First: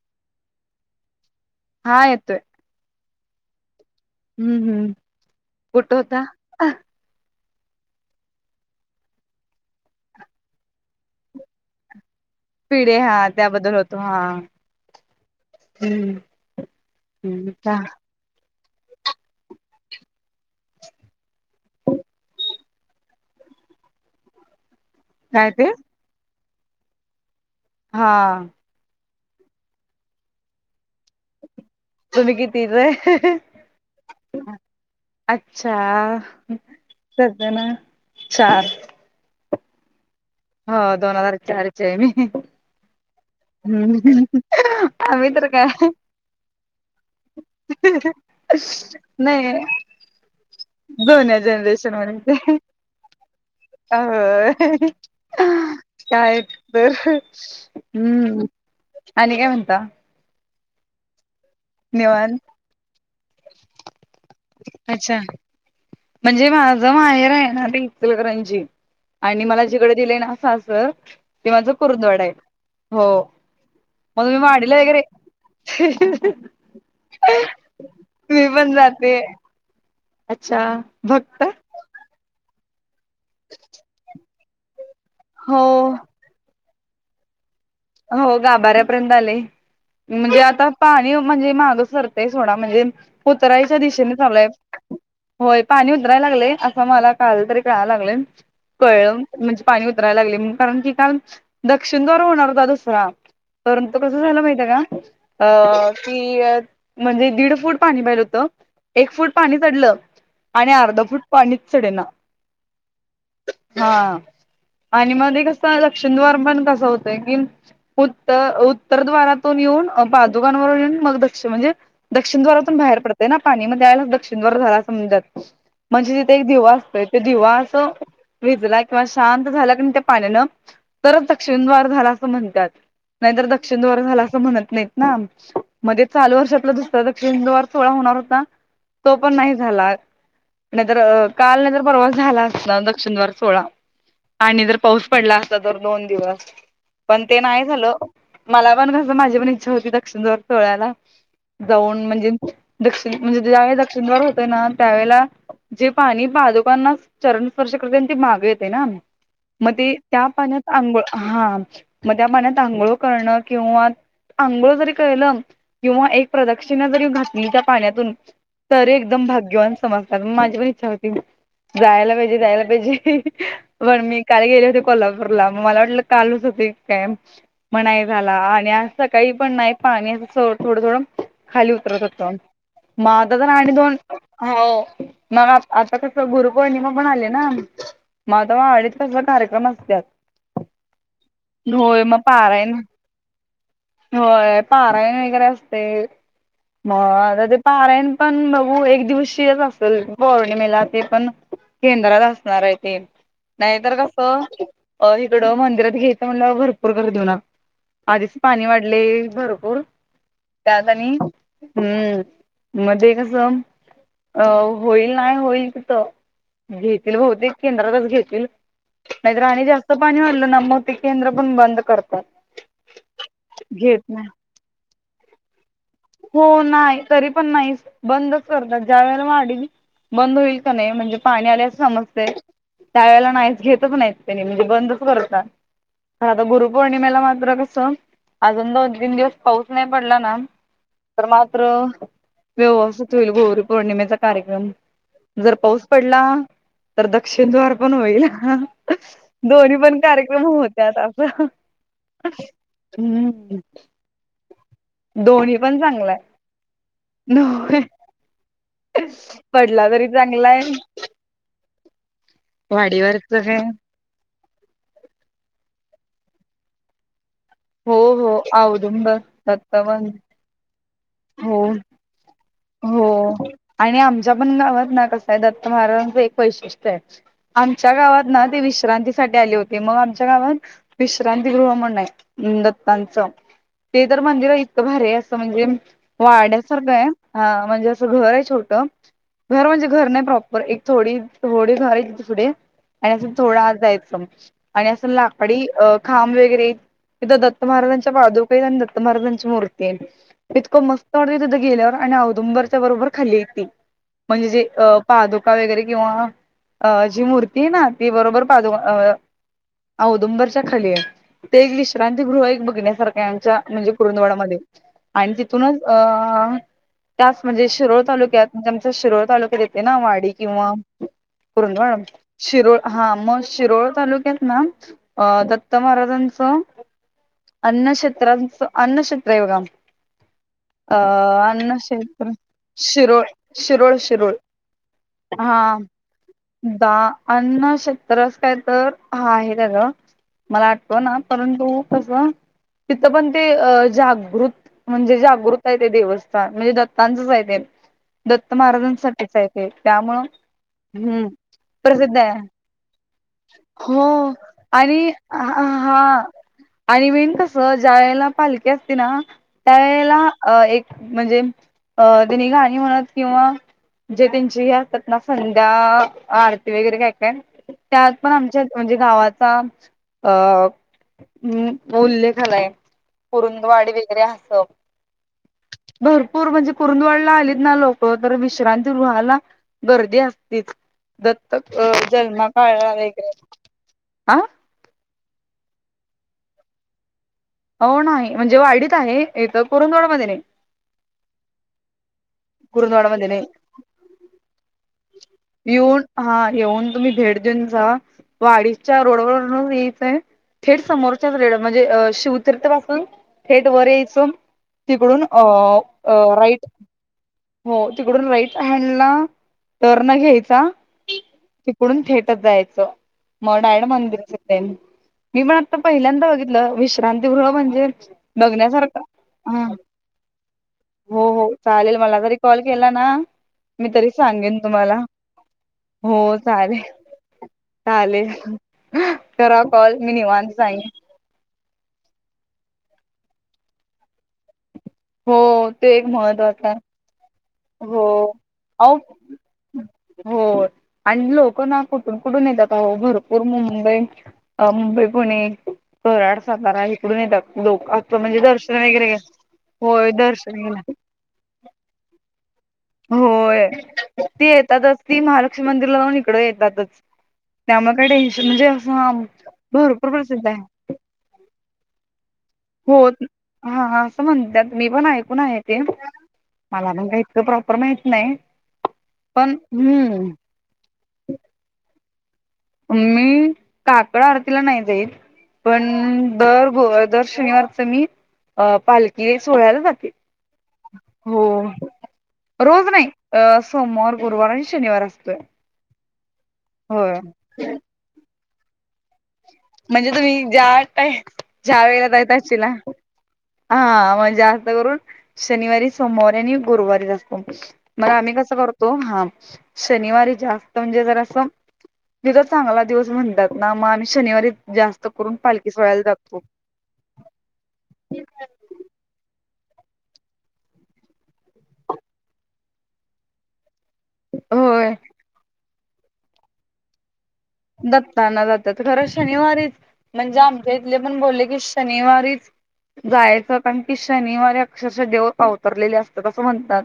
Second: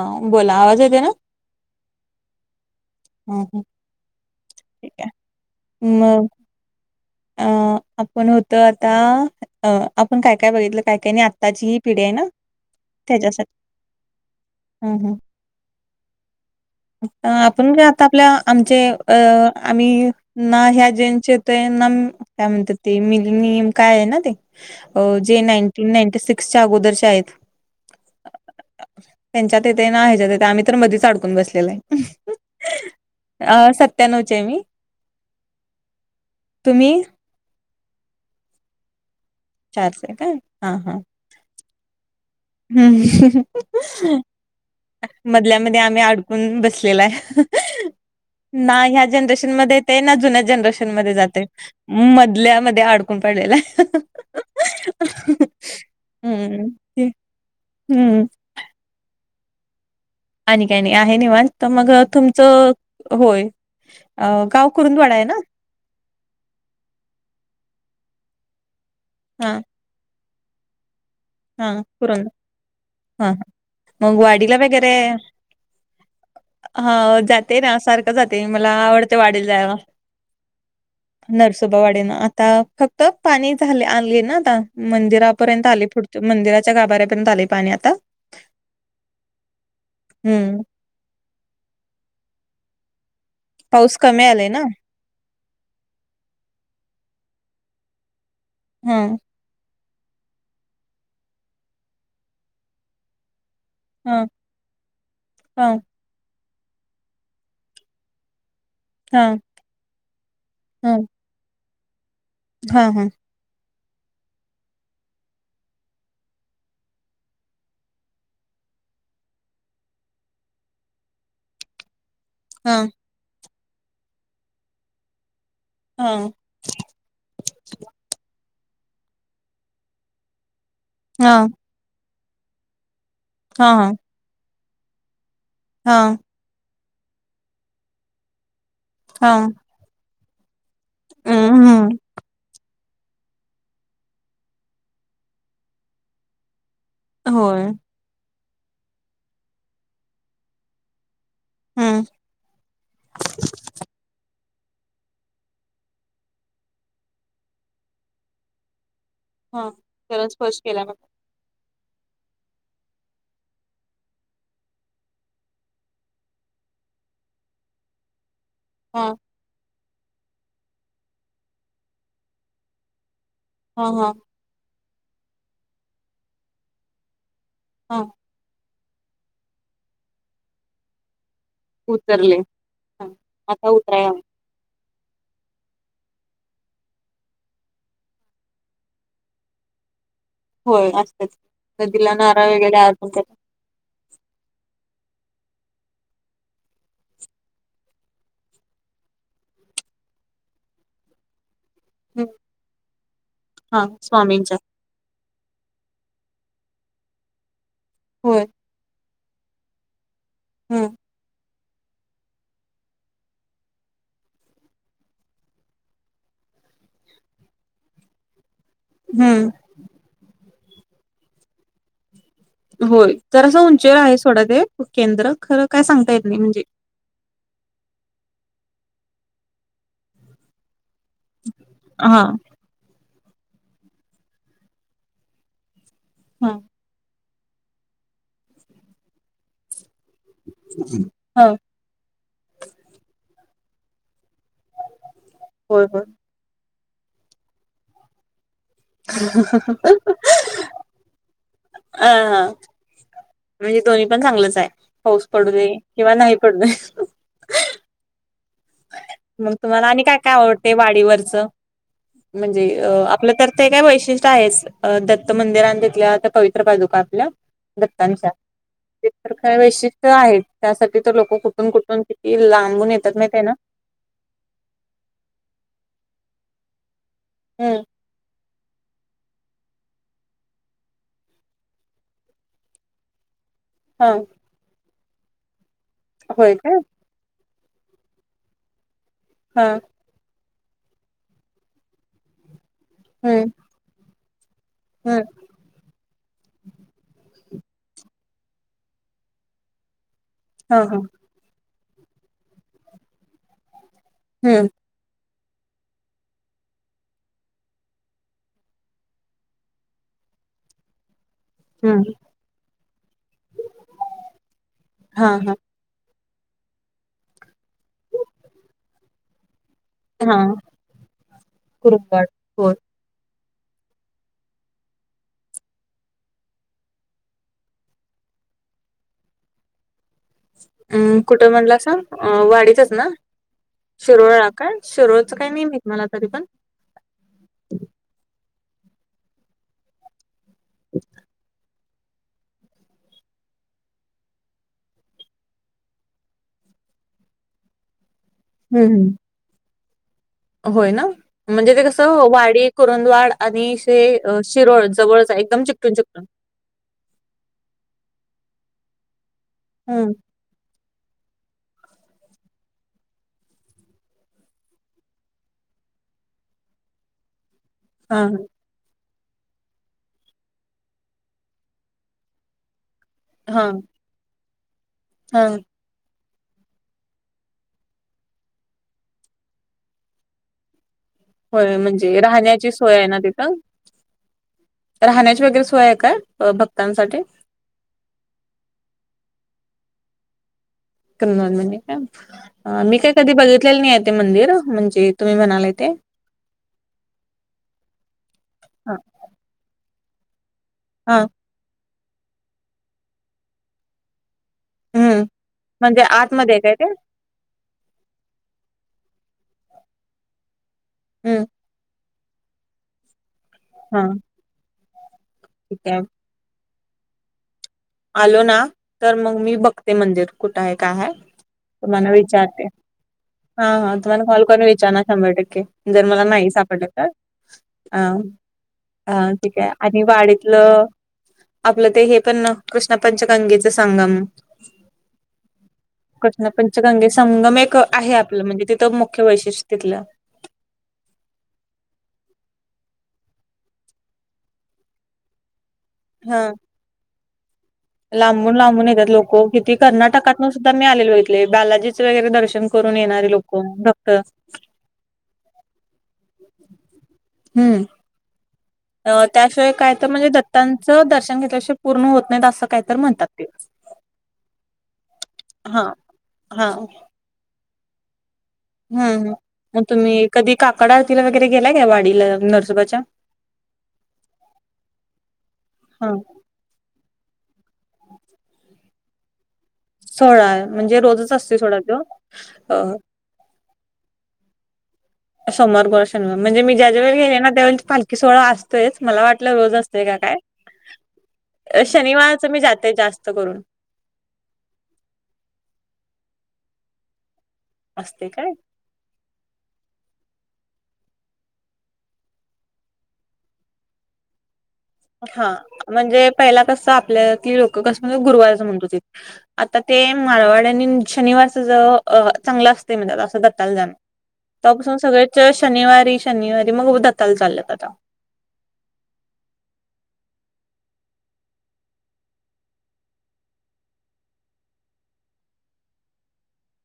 ह बोला आवाज येते ना. [unintelligible] हा येतो. हम्म हम्म. हम्म हम्म कुठ होता. मग अ आपण होत आता. अ आपण काय काय बघितलं काय काय नाही आत्ताची ही पिढी आहे ना. पिढी हा त्याबद्दल होतो हा. हम्म हम्म. हम्म हम्म आपण का. काय आता आपल्या आमचे अ आम्ही ना ह्या जेचे ते. मन काय म्हणते नियम काय हाय ना ते अ जे काय ते नाईंटी नाईन सिक्स. च्या अगोदरच्या आहेत. हा हा. त्यांच्यातथे ना ह्याच्याते आम्ही तर मधीचडतो. हम बसले वय तुम्ही कितीचे ह सत्त्याण्णवच मी आहे. अच्छा हा. तुम्ही. सध्यांना साठ. चारशे काय. हो दोन हजार चार आहे मी. हम्म हम्म आम्ही तर काय मधल्यामध्ये आम्ही अडकून बसलेला आहे. ना ह्या जनरेशन नाही मेत ना जुन्या जनरेशन म जुन्या जाते जनरेशन मध्ये ते मधल्यामध्येड. पडला. [unintelligible] हम्म हम्म आणि काय म्हणता. आणि काय नाही आहे निवांत. तर मग निवांत तुमचं होय गाव कुरुंदवाडा अच्छा आहे ना. म्हणजे माझ माहेर आहे ना इचलकरांची आणि हा मला. [unintelligible] जिकडे दिलय ना अस अस ते माझ हा [inaudible] कुरुंद आहे हो हा मग तुम्ही मडला वगैरे हा जाते ना सारखा जाते मी मला पण जाते आवडते जायला. अच्छा भक्त. ोबावाडी आता फक्त पाणी झाले आले ना आता हो मंदिरापर्यंत आले पु मंदिराच्या गाभाऱ्यापर्यंत आले पाणी आता. हो गाभाऱ्यापर्यंत आले म्हणजे हम्म आता पाणी म्हणजे बघा सरतेय सोड म्हणजे उतरायच्या पाऊस दिशेने कमी आलाय चाललायव. ना होय पाणी उतरायला असं मला काल तरी कळायला लागले हा म्हणजे पाणी उतरायला लागले कारण की काल दक्षिणद््वार होणार होता दुसरा. परंतु कसं हा झालं माहिित आहे का हा अ म्हणजे दीड फूट पाणी पाहिलं होत एक फूट हा पाणी चढलं. आणि हा अर्ध फूट पाणीच चडेना. हा हा. हा आणि मग एक कस लक्षंदवार पण कसं होतंय की उत्तर उत्तरद्वारातून येऊन पादुका वरून येऊन मग दक्षिण म्हणजे दक्षिणद्वारातून हा बाहेर पडतंय ना पाणी मध्ये आयला दक्षिणद्वार झाला समजत. म्हणजे तिथे हा एक दिवा असतोय तो दिवा असं विजला किंवा शांत झाला ना त्या पाण्यानं. तरच तक्ष्मींदद्वार झाला असं म्हणतात. नाहीतर दक्षिण हा हा दवारे झाला असं म्हणत नाहीत ना मध्ये हा चालू वर्ष तळ त्यादिवशी इंदवार सोहळा होणार होता तो पण हा नाही झाला. नगर नाहीतर हम्म काल नंतर हम्म परवास झाला आसरा दक्षिण द्वार सोहळा. आणि जर पाऊस पडला असता तर दोन दिवस. पण ते होय नाही झालं मला पण कसं माझी पण इच्छा होती दक् दक्षिण द्वार सोहळ्याला. हम्म जाऊन म्हणजे दक्षिण म्हणजे ज्यावेेळी दक्षिणद्वार होतय ना त्यावेेळेला जे पाणी पादुकांना चरण स्पर्श करते ते माग येते ना. हा मग ते त्या जरा स्पर्श पाण्यात केला मग आंघोळ हा मग त्या पाण्यात आंघोळ करणं किंवा आंघोळ जरी केलं किंवा एक प्रदक्षिणा जरी घातली त्या पाण्यातून. तर हा एकदम भाग्यवान समजतात मग माझी पण इच्छा जायला पाहिजे जायला पाहिजे. हा पण हा मी काल गेले होते कोल्हापूरला मग मला वाटलं कालच होती की काय? हा म्हणाई झाला आणि असं काही पण नाही पाणी असं थोडं थोडं. खाली उतरतत उतरले हां माझ तर आता राणी दोन. उतराय हो मग आता कस गुरुपौर्णिमा पण आले ना. मज आता मग अडीच तास भर कार्यक्रम असतात. होय असंत्यात नदीला मग नारळ पारायण वगैरे अर्पण करत्यात. होय पाराय वगैरे असते. मग आता ते पारायन पण बघू एक दिवशीच असेल पौर्णिमेला ते पण. केंद्रात असणार आहे ते हा नाहीतर स्वामींच्या कसं इकडं मंदिरात घेत. म्हणल्या वर म्हणल भरपूर गर्दी होणार आधीच होय पाणी वाढले भरपूर. त्या हम्म आणि हम्म मध्ये कसं अ होईल नाही होईल तिथे घेतील बहुतेक केंद्रातच घेतील. नाहीत हम्म राणी जास्त पाणी वाढलं मग ते केंद्र पण बंद करतात. होय तर असं उंचेवर घेत आहे नाही थोड ते केंद्र खर. हो नाही तरी पण नाही बंदच करतात ज्या वेळेला वाढ बंद होईल की नाही म्हणजे पाणी आल्या अस हा समजते त्या वेळेला नाहीच घेतच नाहीत त्यानी म्हणजे बंदच करतात. खर आता हा गुरुपौर्णिमेला मात्र कसं अजून दोन तीन दिवस पाऊस नाही पडला ना. तर हा मात्र व्यवसच होईल गौरी पौर्णिमेचा कार्यक्रम. जर होय पाऊस होय पडला तर दक्षिणद्वार पण होईल दोन्ही पण कार होत्यात आप अ हा म्हणजे दोन्ही पण चांगलच आहे पाऊस दोन्ही पडूदे पण किंवा चांगलाय नाही पडदे. [inaudible] मग तुम्हाला पडला आणि तरी काय काय चांगलाय आवडतं वाडीवरचं. म्हणजे अ आपलं तर ते काय वैशिष्ट्य आहेच. दत्त मंदिरां घेतल्या आता पवित्र बाजू का आपल्या हो दक्तांच्या हो ते औदुंब तर ख दत्तवन वैशिष्ट्य आहेत. त्यासाठी तर लोक हो कुठून कुठून किती लांबून हो येतात नाही त्या ना. आणि आमच्या पण गावात ना कसं आहे दत्त महाराजांचं एक वैशिष्ट्य आहे हम्म आमच्या गावात ना ते विश्रांतीसाठी आले होते मग आमच्या गावात विश्रांती गृह म्हणून ये दत्तांच ते हा तर मंदिर इतकं भारी असं म्हणजे होय काय वाड्यासारखं आहे. हा म्हणजे असं घर आहे छोटं हा घर म्हणजे घर नाही प्रॉप बर एक थोडी थोडी घरायची पुढे आणि असं हम्म थोडा आत जायच आणि असं हम्म लाकडी अ खांब वगैरे आहेत तिथं दत्त महाराजांच्या पादूक आहेत आणि दत्त महाराजांची मूर्ती आहे. हा हा इतकं मस्त वाड तिथं गेल्यावर आणि अऔदुंबरच्या बरोबर खाल्ली इ ती म्हणजे जे हम्म अ पादुका वगैरे किंवा अ जी मूर्ती आहे ना ती बरोबर पादुका औदुंबरच्या खाली आहे. ते एक हम्म. विश्रांती गृह एक बघण्यासारखे आमच्या म्हणजे कुरुंदवाडामध्येध्ये हा, आणि हा. तिथूनच अ त्याच म्हणे शिरोळ तालक्यात म्हणजेमच्या शिरोळ तालुक्या ते ना वाडी हा. किंवा कर कुरुंदवाड होय. शिरोळ हा मग शिरोळ तालुक्यात ना दत्त महाराजांचं अनक्षेत्र अनक्षेत्र बघा. अ अम् कुठं म्हणला स? अन्नक्षेत्र अ वाढीतच ना शिरोळ शिरोळ शिरोळ शिरोळा काय शिरोळाच काही नेहमीित मला तरी पण. द अण्न शेतत्रस काय तर हा आहे त्या ग मला वाटत ना परंतु कसं तिथ पण ते जागृत म्हणजे जागृत आहे ते देवस्थान म्हणजे दत्तांचच आहे ते. दत्त हम्म, हम्म. महाराजांसाठीच येते त्यामुळं होय ना हम्म म्हणजे ते कसं प्रसिद्ध आहे वाडी कुरंदवाड आणिे शे हो शिरळ आणि जवळ एकदम हा चिकटून हा चिकटून. आणि मेन कस ज्या वेळेला पालखी असते ना हम्म. त्यावेेळेला अ एक म्हणजे अ तिने गाणी म्हणत किंवा जे त्यांची असतात ना संध्या आरती वगैरे काय का त्यात हा, पण आमच्या म्हणजे गावाचा अ उल्लेखालाय हा, पुुरुंदवाडी वगैरे अस. हा. भरपूर म्हणजे कुरुंदवडला आलीत ना लोक तर विश्रांती गृहाला गर्दी असते. तच दत्तक होय म्हणजे जन्म राहण्याची काळ सोय आहे ना वगैरे तिथं? हा. राहण्याची वगैरे सोय आहे का भक्तांसाठी? हो नाही. म्हणजे वाय डी तआहे. इथ कुरुंदवाड मध्ये. कन म्हण का मी काय कधी बघितलेलं नाही आहे ते मंदिर म्हणजे तुम्ही म्हणाल ते. येऊन हा येऊन तुम्ही भेट देऊन जा वाडीच्या रोडवरून यायचंय थेट हा. समोरच्याच रेड शिवतीर्थ पासून थेट वर यायचं. तिकडून हम्म. अ म्हणजे आतमध्ये आहे राईट काय ते? हो तिकडून राईट हँडला टर्न घ्यायचा. हम्म. तिकडून थिएटर जायचं मग डायरेक्ट हा. मंदिरच. मी पण आता ठीक आहे पहिल्यांदा बघितलं विश्रांती गृह म्हणजे आलो ना बघण्यासारखं तर मग मी हा बघते मंदिर कुठं आहे काय हो हो चालेल मग मला जरी कॉल विचारते. केला ना हा मी हा तरी तुम्हाला कॉल सांगेन करु. तुम्हाला विचारणार शंभर टक्के जर हो मला नाही चालेल सापडलं तर अ. चालेल हा ठीक करा आहे कॉल आणि मी निवांत वाडीतलं सांगेन आपलं ते हे पण कृष्ण पंचगंगेच संगम. हो ते एक कृष्ण महत्त्वाचं आहे पंचगंगेचसंगम एक हो आहे आपलं म्हणजे तिथं अहो मुख्य वैशिष्ट्य तिथलं हो आणि लोक ना कुठून कुठून येतात. अहो भरपूर मुंबई मुंबई पुणे कराड हा सातारा इकडून येतात लोक आता म्हणजे लांबून दर्शन लांबून येतात वगैरे लोक होय दर्शन घ्यायला. बालाजीं वगैरे दर्शन करून येणारे लोक होय भक्त ती येतातच ती महालक्ष्मी मंदिरला जाऊन इकडे येतातच. हम्म त्यामुळे काय टेनशन म्हणजे अस त्याशिवाय काय तर दत्तांचं दर्शन घेतल्याशिय पुर्ण होत नाहीत असं. काय तर हो म्हणतात ते. हा असं म्हणतात मी पण ऐकून आहे. ते हा हा मला पण काही त प्रॉपर माहित नाही. हम पण मग तुम्ही हम्म कधी काकडा आरतीला वगैरे गेला का वाडीला नर मी काकड आरतीला नाही जाईत हा पण दर ग दर शनिवारच मी अ पालखी सोहळ्याला जाते. सोहळा आहे म्हणजे रोजच हो असते सोहळा तो. रोज अ नाही अ सोमवार गुरुवार आणि शनिवार असतोय. सोमवार गुरुवार शनिवार म्हणजे मी ज्यावेळी होय गेले ना त्यावेळी पालखी सोहळा अस तेच च मला वाटलं रोज असते म्हणजे का तुम्ही ज्या टाय काय? ज्या वेळेला जायत शनिवारच मी असशीला जाते जास्त करून. हा मग जास्त करून शनिवारी सोमवारी आणि गुरुवारी असतो. मग असते आम्ही काय कसं करतो हा शनिवारी जास्त म्हणजे जरा असं मी तर चांगला दिवस म्हणतात ना मग आम्ही शनिवारी जास्त करून हा पालखी सोहळ्याला म्हणजे जातो. पहिला कस आपल्यतली लोक कसं म्हणत होती गुरुवारचं म्हणत होती. आता ते माारवाड्यानी शनिवारच ज चांगलं असते म्हणतेत असं दत्ताल जाण. तवा होय पासून सगळेच शनिवारी शनिवारी मग दत्ताला जात्यात. दत्ताना जातात. खरं शनिवारीच म्हणजे आमच्या इथले पण बोलले की शनिवारीच जायचं कारण की शनिवारी अक्षरशः देव अवतरलेले असतात असं म्हणतात.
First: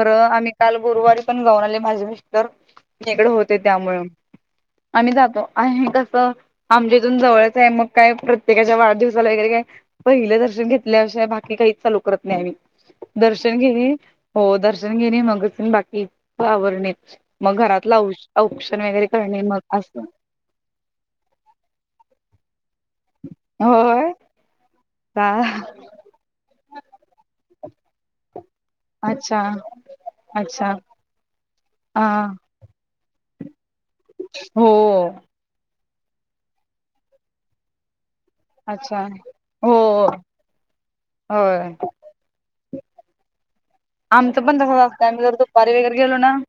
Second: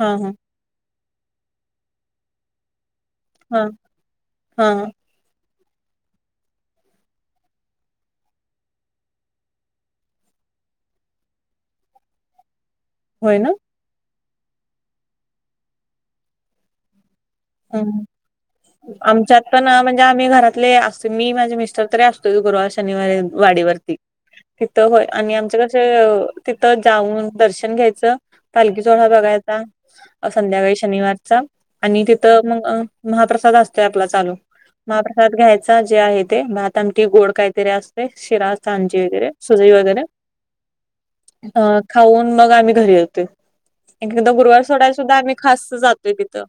हा हा आम्ही काल गुरुवारी पण जाऊन आले. माझे मिस्टर मी काल इकडे होते हा. त्यामळे हा. आम्ही जातो आहे तसं आमच्या इथून जवळच आहे मग काय प्रत्येकाच्या वाढदिवसाला वगैरे काय पहिलं दर्शन घेतल्या शिवाय बाकी काहीच चालू करत नाही. आम्ही होय ना दर्शन घेणे हो दर्शन घेणे मगच बाकी आवरणे मग घरातलं औ औषण वगैरे करणे मग हा असं म्हणजे आम्ही घरातले असे मी माझे मिस्टर तरी असतोच गुरुवार शनिवारी वाडीवरती. होय तिथं होय का आणि आमच कस तिथं ज्याऊन दर्शन घ्यायचं. पालखी सोहळा अच्छा बघायचा अच्छा संध्याकाळी शनिवारचा आणि हा ति मग महाप्रसाद असतोय आपला चालू हो महाप्रसाद घ्याय च जे आहे ते भात आमटी गोड काहीतरी अस शिरा अन् सांजी अच्छा वगैरे सुजि हो वगैरे. ह होय खाऊन मग आम्ही घरी य एकदा आमचं पण गुरुवार तसच सोडायला असतं सुद्धा आम्ही जर खास दुपारी वगैरे जातोय गेलो ना तिथं.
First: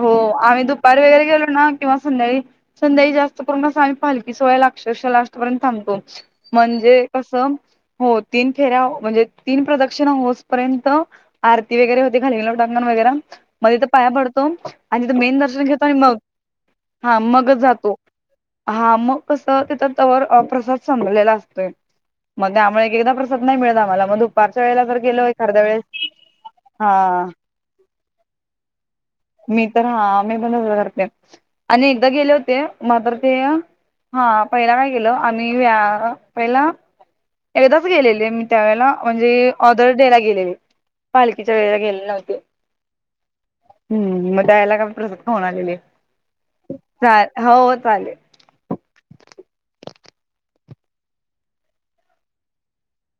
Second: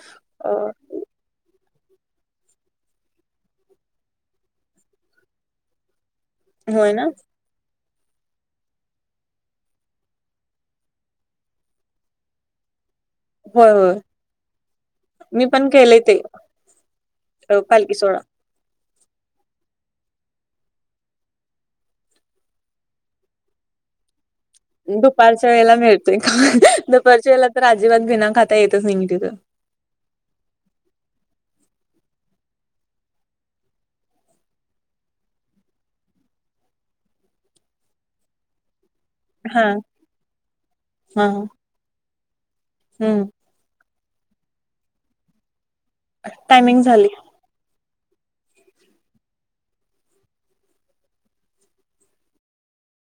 हो अ आम्ही दुपारी वगैरे गेलो ना किंवा संध्याकाळी संध्याकाळी जास्त करूनच आम्ही पालखी सोहळ्याला अक्षरश लास्ट पर्यंत थांबतो होय म्हणजे ना कस हो तीन फेऱ्या म्हणजे तीन प्रदक्षिणा होसपर्यंत आरती वगैरे होते घालीन लोटांगण वगेरा. होय म तिथं होय पाया पडतो आणि तिथं मेन मी दर्शन पण घेतो केले आणि मग ते हा मगच पालखी जातो सोहळा हा मग कसं तिथं तवर प्रसाद संपलेला असतोय मग त्यामुळे एक एकदा प्रसाद नाही मिळत आम्हाला मग दुपारच्या वेळेला जर गेलोय एक दुपारच्या अर्ध्या वेळेला वेळेस मिळतोय हा दुपारच्या वेळेला तर अजिबात बिना खाता येतच नाही मी तिथून मी तर हा मी पण तसच करते आणि एकदा गेले होते मात्र ते हा पहिला काय केलं आम्ही [unintelligible] पहिला एकदाच गेलेले मी. त्यावेळेला म्हणजे हा [unintelligible] [unintelligible] गेलेले हा पालखीच्या वेळेला गेलेले नव्हते. हम्म हं मग द्यायला का प्रसाद खाऊन आलेली. टायमिंग झाली. हो हो चालेल.